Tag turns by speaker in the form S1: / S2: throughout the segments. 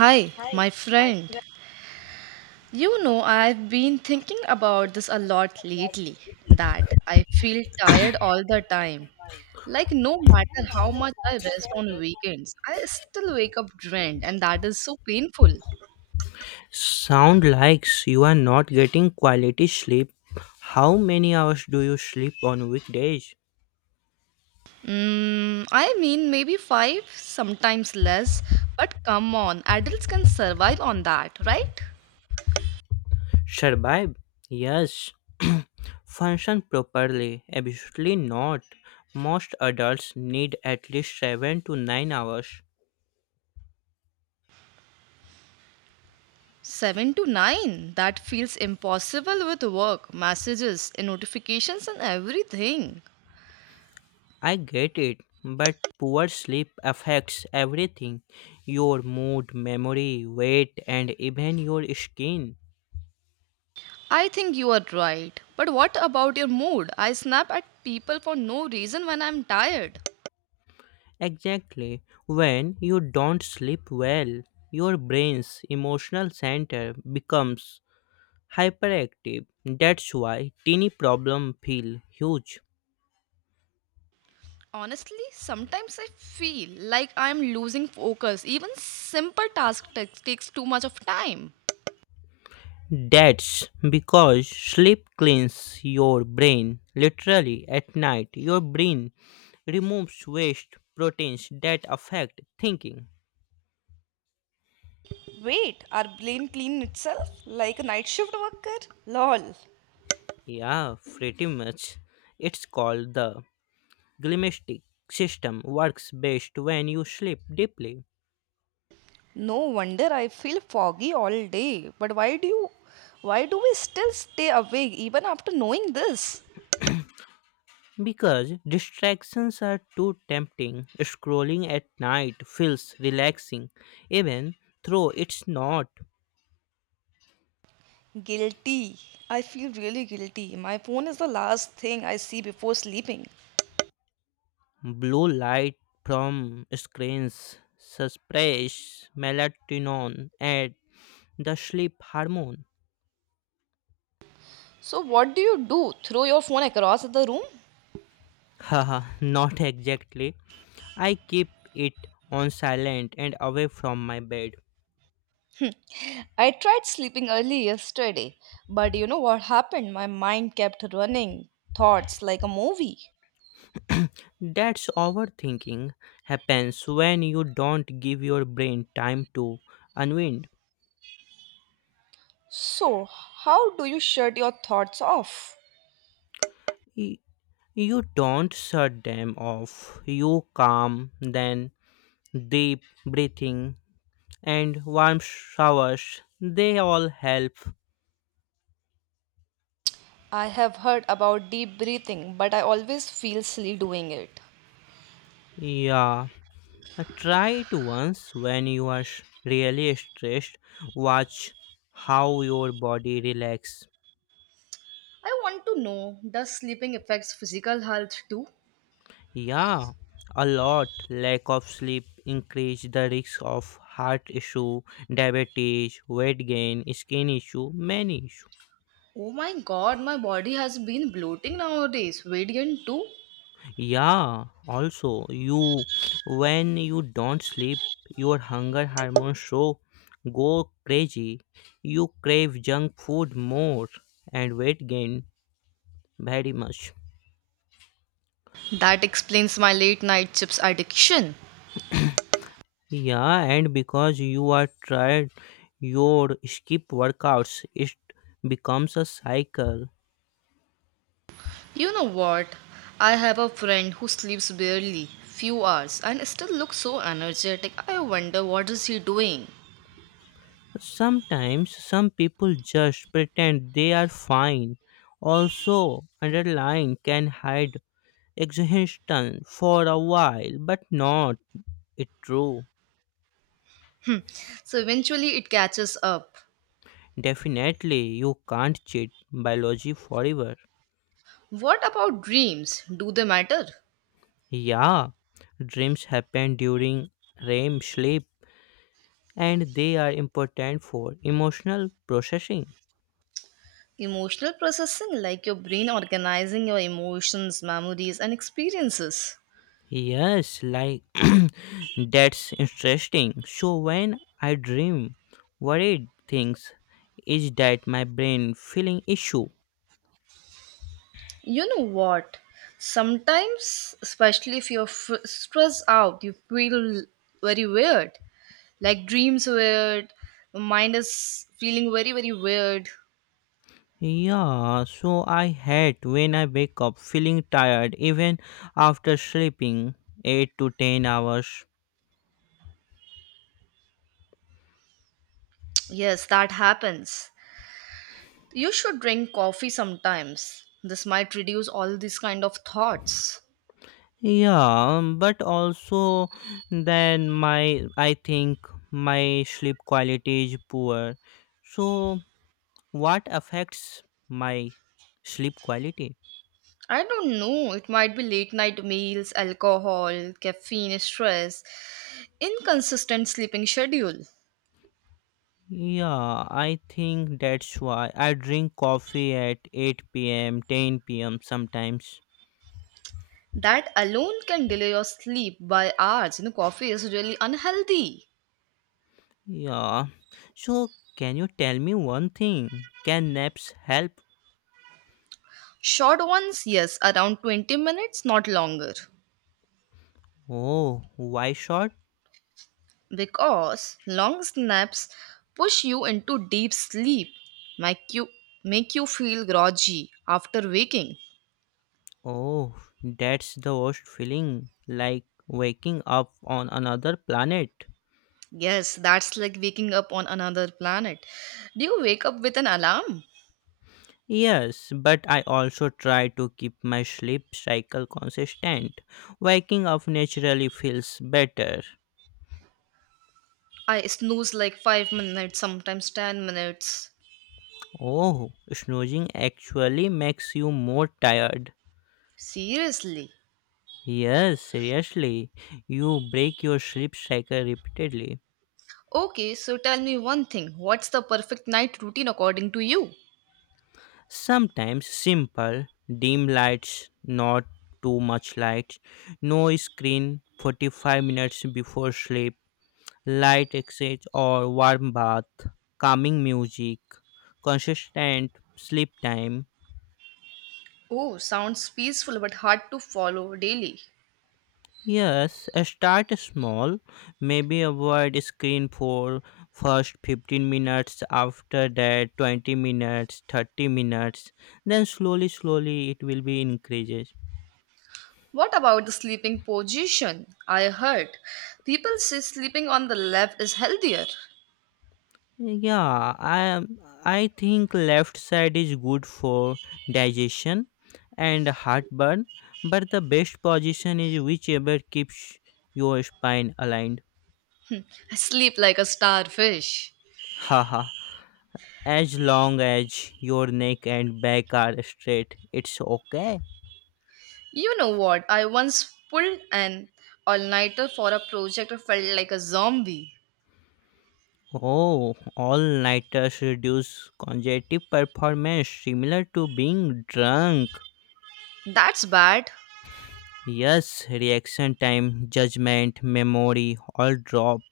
S1: Hi, my friend. You know, I've been thinking about this a lot lately that I feel tired all the time. Like, no matter how much I rest on weekends, I still wake up drained, and that is so painful.
S2: Sound likes you are not getting quality sleep. How many hours do you sleep on weekdays?
S1: Maybe five, sometimes less, but come on, adults can survive on that, right?
S2: Survive? Yes. Function properly? Absolutely not. Most adults need at least 7 to 9 hours.
S1: Seven to nine, that feels impossible with work, messages, and notifications, and everything.
S2: I get it, but poor sleep affects everything, your mood, memory, weight, and even your skin.
S1: I think you are right. But what about your mood? I snap at people for no reason when I'm tired.
S2: Exactly. When you don't sleep well, your brain's emotional center becomes hyperactive. That's why teeny problems feel huge.
S1: Honestly, sometimes I feel like I'm losing focus. Even simple task takes too much of time.
S2: That's because sleep cleans your brain. Literally, at night, your brain removes waste proteins that affect thinking.
S1: Wait, our brain clean itself like a night shift worker? Lol.
S2: Yeah, pretty much. It's called the glymphatic system, works best when you sleep deeply.
S1: No wonder I feel foggy all day. But why do we still stay awake even after knowing this?
S2: Because distractions are too tempting, scrolling at night feels relaxing, even though it's not.
S1: Guilty. I feel really guilty. My phone is the last thing I see before sleeping.
S2: Blue light from screens suppresses melatonin and the sleep hormone.
S1: So, what do you do? Throw your phone across the room?
S2: Haha, not exactly. I keep it on silent and away from my bed.
S1: I tried sleeping early yesterday, but you know what happened? My mind kept running thoughts like a movie.
S2: That's overthinking, happens when you don't give your brain time to unwind.
S1: So, how do you shut your thoughts off?
S2: E, you don't shut them off. You calm then, deep breathing and warm showers. They all help.
S1: I have heard about deep breathing, but I always feel silly doing it.
S2: Yeah. Try it once when you are really stressed. Watch how your body relax.
S1: I want to know does sleeping affects physical health too?
S2: Yeah. A lot, lack of sleep increase the risk of heart issue, diabetes, weight gain, skin issue, many issue.
S1: Oh my god, my body has been bloating nowadays. Radiant too?
S2: Yeah, also you, when you don't sleep, your hunger hormones show go crazy. You crave junk food more and weight gain very much.
S1: That explains my late night chips addiction.
S2: Yeah, and because you are tired, your skip workouts, it becomes a cycle.
S1: You know what? I have a friend who sleeps barely few hours and still looks so energetic. I wonder what is he doing.
S2: Sometimes some people just pretend they are fine. Also, underlying can hide exhaustion for a while, but not it true.
S1: So eventually it catches up.
S2: Definitely, you can't cheat biology forever.
S1: What about dreams? Do they matter?
S2: Yeah, dreams happen during REM sleep and they are important for emotional processing.
S1: Emotional processing like your brain organizing your emotions, memories and experiences.
S2: Yes, like that's interesting. So, when I dream worried things, is that my brain feeling issue?
S1: You know what? Sometimes, especially if stressed out, you feel very weird. Like dreams weird, mind is feeling very, very weird.
S2: Yeah, so I hate when I wake up feeling tired even after sleeping 8 to 10 hours.
S1: Yes, that happens. You should drink coffee sometimes. This might reduce all these kind of thoughts.
S2: Yeah, but also then my I think my sleep quality is poor. So what affects my sleep quality?
S1: I don't know. It might be late night meals, alcohol, caffeine, stress, inconsistent sleeping schedule.
S2: Yeah, I think that's why I drink coffee at 8 p.m., 10 p.m. sometimes.
S1: That alone can delay your sleep by hours. You know, coffee is really unhealthy.
S2: Yeah. So, can you tell me one thing? Can naps help?
S1: Short ones, yes, around 20 minutes, not longer.
S2: Oh, why short?
S1: Because long naps push you into deep sleep, make you, make you feel groggy after waking.
S2: Oh, that's the worst feeling. Like waking up on another planet.
S1: Yes, that's like waking up on another planet. Do you wake up with an alarm?
S2: Yes, but I also try to keep my sleep cycle consistent. Waking up naturally feels better.
S1: I snooze like 5 minutes, sometimes 10 minutes.
S2: Oh, snoozing actually makes you more tired.
S1: Seriously.
S2: Yes, seriously. You break your sleep cycle repeatedly.
S1: Okay, so tell me one thing. What's the perfect night routine according to you?
S2: Sometimes simple, dim lights, not too much light, no screen 45 minutes before sleep, light exchange or warm bath, calming music, consistent sleep time.
S1: Oh, sounds peaceful but hard to follow daily.
S2: Yes, start small, maybe avoid screen for first 15 minutes, after that 20 minutes, 30 minutes, then slowly it will be increases.
S1: What about the sleeping position? I heard people say sleeping on the left is healthier.
S2: Yeah, I am. I think left side is good for digestion and heartburn, but the best position is whichever keeps your spine aligned.
S1: I sleep like a starfish.
S2: Haha. As long as your neck and back are straight, it's okay.
S1: You know what? I once pulled an all nighter for a project and felt like a zombie.
S2: Oh, all nighters reduce congestive performance similar to being drunk.
S1: That's bad.
S2: Yes, reaction time, judgment, memory all drop.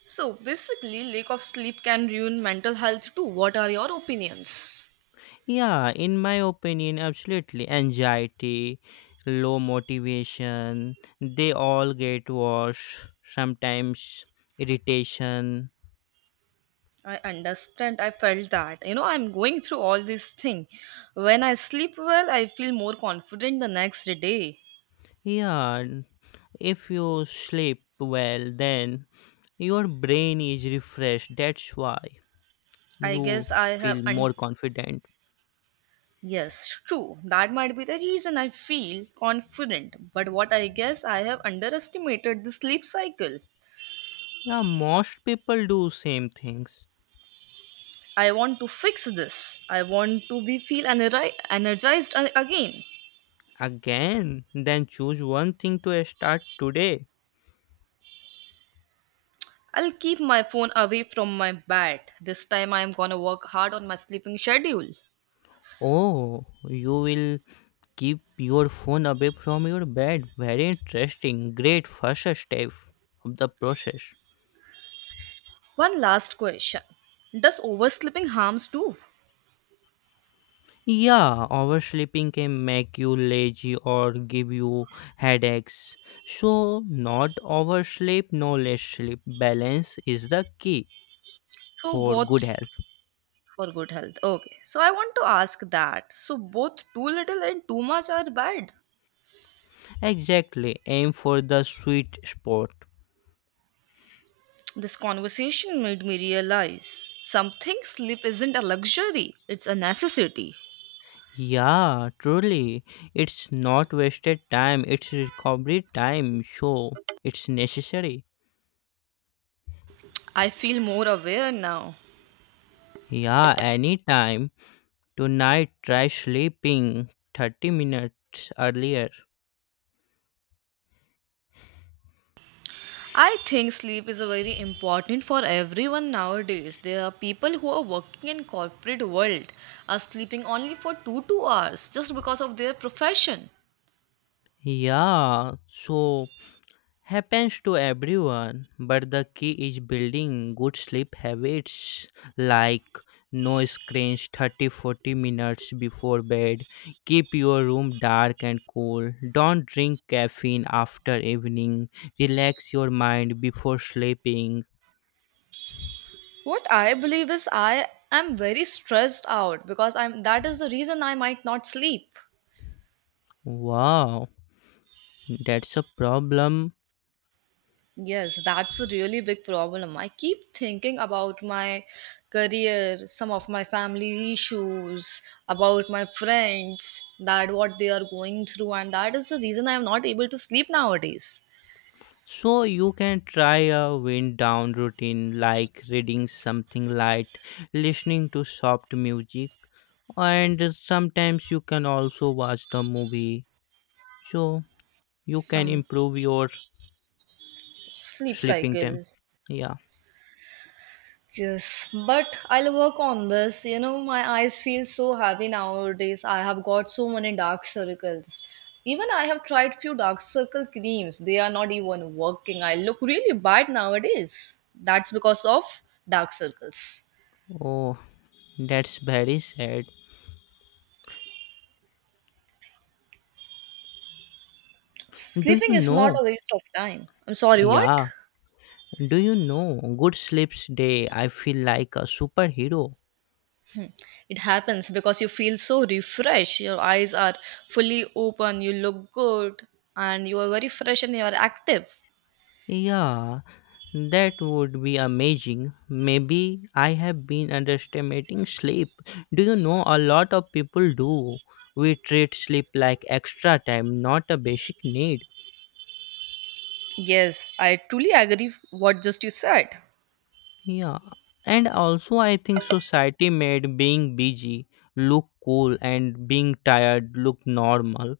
S1: So basically, lack of sleep can ruin mental health too. What are your opinions?
S2: Yeah, in my opinion, absolutely. Anxiety, low motivation, they all get worse. Sometimes irritation.
S1: I understand. I felt that. You know, I'm going through all this thing. When I sleep well, I feel more confident the next day.
S2: Yeah, if you sleep well, then your brain is refreshed. That's why
S1: I
S2: you
S1: guess I have
S2: feel more
S1: un-
S2: confident.
S1: yes, true. That might be the reason I feel confident. But what I guess I have underestimated the sleep cycle.
S2: Yeah, most people do same things.
S1: I want to fix this. I want to energized again.
S2: Again, then choose one thing to start today.
S1: I'll keep my phone away from my bed. This time I am gonna work hard on my sleeping schedule.
S2: Oh, you will keep your phone away from your bed. Very interesting. Great first step of the process.
S1: One last question. Does oversleeping harms too?
S2: Yeah, oversleeping can make you lazy or give you headaches. So, not oversleep, no less sleep. Balance is the key
S1: So
S2: for good
S1: both
S2: health.
S1: for good health. Okay. So I want to ask that. So both too little and too much are bad.
S2: Exactly. Aim for the sweet spot.
S1: This conversation made me realize something sleep isn't a luxury, it's a necessity.
S2: Yeah, truly. It's not wasted time, it's recovery time. So, it's necessary.
S1: I feel more aware now.
S2: Yeah, anytime. Tonight, try sleeping 30 minutes earlier.
S1: I think sleep is a very important for everyone nowadays. There are people who are working in corporate world are sleeping only for 2 hours just because of their profession.
S2: Yeah, so happens to everyone, but the key is building good sleep habits like no screens 30-40 minutes before bed. Keep your room dark and cool. Don't drink caffeine after evening. Relax your mind before sleeping.
S1: What I believe is I am very stressed out because I'm that is the reason I might not sleep.
S2: Wow, that's a problem.
S1: Yes, that's a really big problem. I keep thinking about my career, some of my family issues, about my friends, that what they are going through and that is the reason I am not able to sleep nowadays.
S2: So you can try a wind down routine like reading something light, listening to soft music, and sometimes you can also watch the movie. So you can
S1: Some
S2: improve your
S1: sleep
S2: sleeping time.
S1: cycle.
S2: Yeah.
S1: Yes, but I'll work on this. You know, my eyes feel so heavy nowadays. I have got so many dark circles. Even I have tried few dark circle creams. They are not even working. I look really bad nowadays. That's because of dark circles.
S2: Oh, that's very sad. Do
S1: Sleeping
S2: you
S1: is not
S2: know?
S1: a waste of time. I'm sorry, what?
S2: Yeah. Do you know? Good sleeps day. I feel like a superhero.
S1: It happens because you feel so refreshed. Your eyes are fully open. You look good and you are very fresh and you are active.
S2: Yeah. That would be amazing. Maybe I have been underestimating sleep. Do you know a lot of people do? We treat sleep like extra time, not a basic need.
S1: Yes, I truly agree what just you said.
S2: Yeah. And also, I think society made being busy look cool and being tired look normal.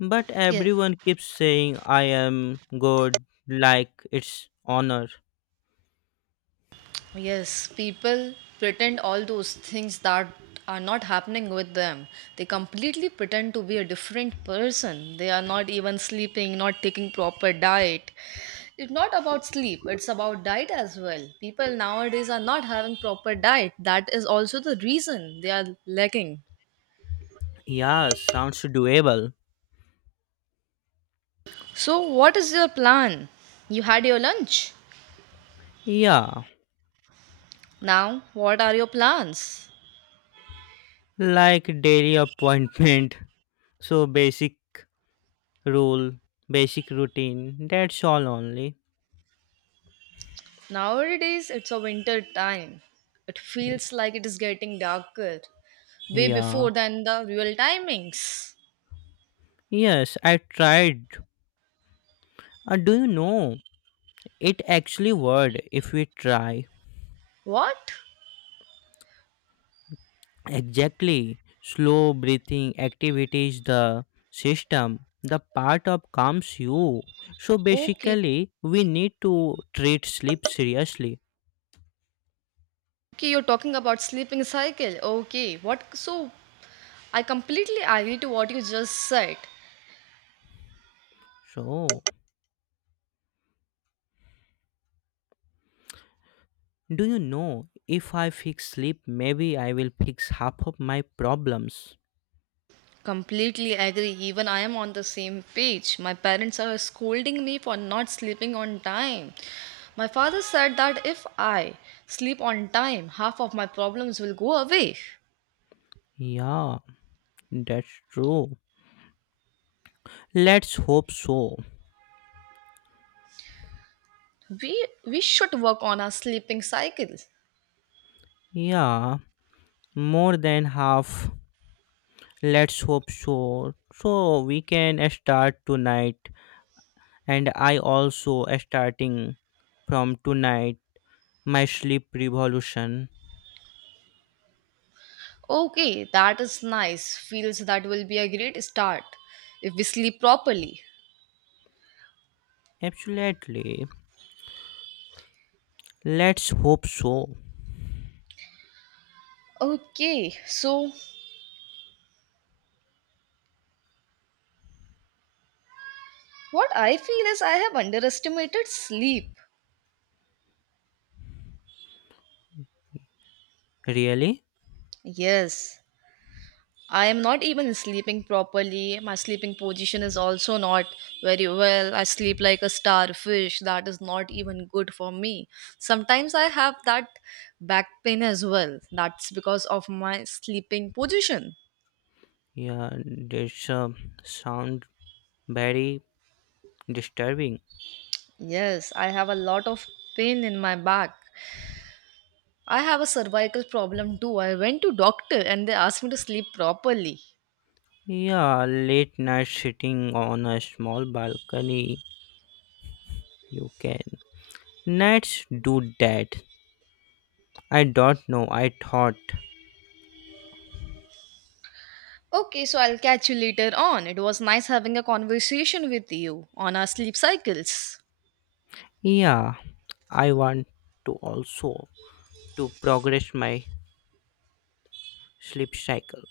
S2: But
S1: Yeah.
S2: everyone keeps saying, I am good, like it's honor.
S1: Yes, people pretend all those things that are not happening with them. They completely pretend to be a different person. They are not even sleeping, not taking proper diet. It's not about sleep, it's about diet as well. People nowadays are not having proper diet. That is also the reason they are lacking.
S2: Yeah, sounds doable.
S1: So, what is your plan? You had your lunch.
S2: Yeah,
S1: Now, what are your plans?
S2: like daily appointment. So basic rule, basic routine. That's all only.
S1: Nowadays, it's a winter time. It
S2: Y-
S1: feels like it is getting darker way
S2: Yeah.
S1: before than the real timings.
S2: Yes, I tried. Do you know? It actually worked if we try.
S1: What?
S2: Exactly. Slow breathing activities the system. The part of calms you. So
S1: Okay.
S2: basically, we need to treat sleep seriously.
S1: Okay, you're talking about sleeping cycle. Okay. What? So, I completely agree to what you just said.
S2: So, do you know? If I fix sleep, maybe I will fix half of my problems.
S1: Completely agree. Even I am on the same page. My parents are scolding me for not sleeping on time. My father said that if I sleep on time, half of my problems will go away.
S2: Yeah. That's true. Let's hope so.
S1: we we should work on our sleeping cycles.
S2: Yeah, more than half. Let's hope so. So we can start tonight, and I also starting from tonight my sleep revolution.
S1: Okay, that is nice feels that will be a great start if we sleep properly.
S2: Absolutely. Let's hope so.
S1: Okay, so what I feel is I have underestimated sleep.
S2: Really?
S1: Yes, I am not even sleeping properly. My sleeping position is also not very well. I sleep like a starfish. That is not even good for me. Sometimes I have that back pain as well. That's because of my sleeping position.
S2: Yeah, this sound very disturbing.
S1: Yes, I have a lot of pain in my back. I have a cervical problem too. I went to doctor and they asked me to sleep properly.
S2: Yeah, late night sitting on a small balcony. You can. Let's do that. I don't know. I thought,
S1: Okay, so I'll catch you later on. It was nice having a conversation with you on our sleep cycles.
S2: yeah, I want to also to progress my sleep cycle.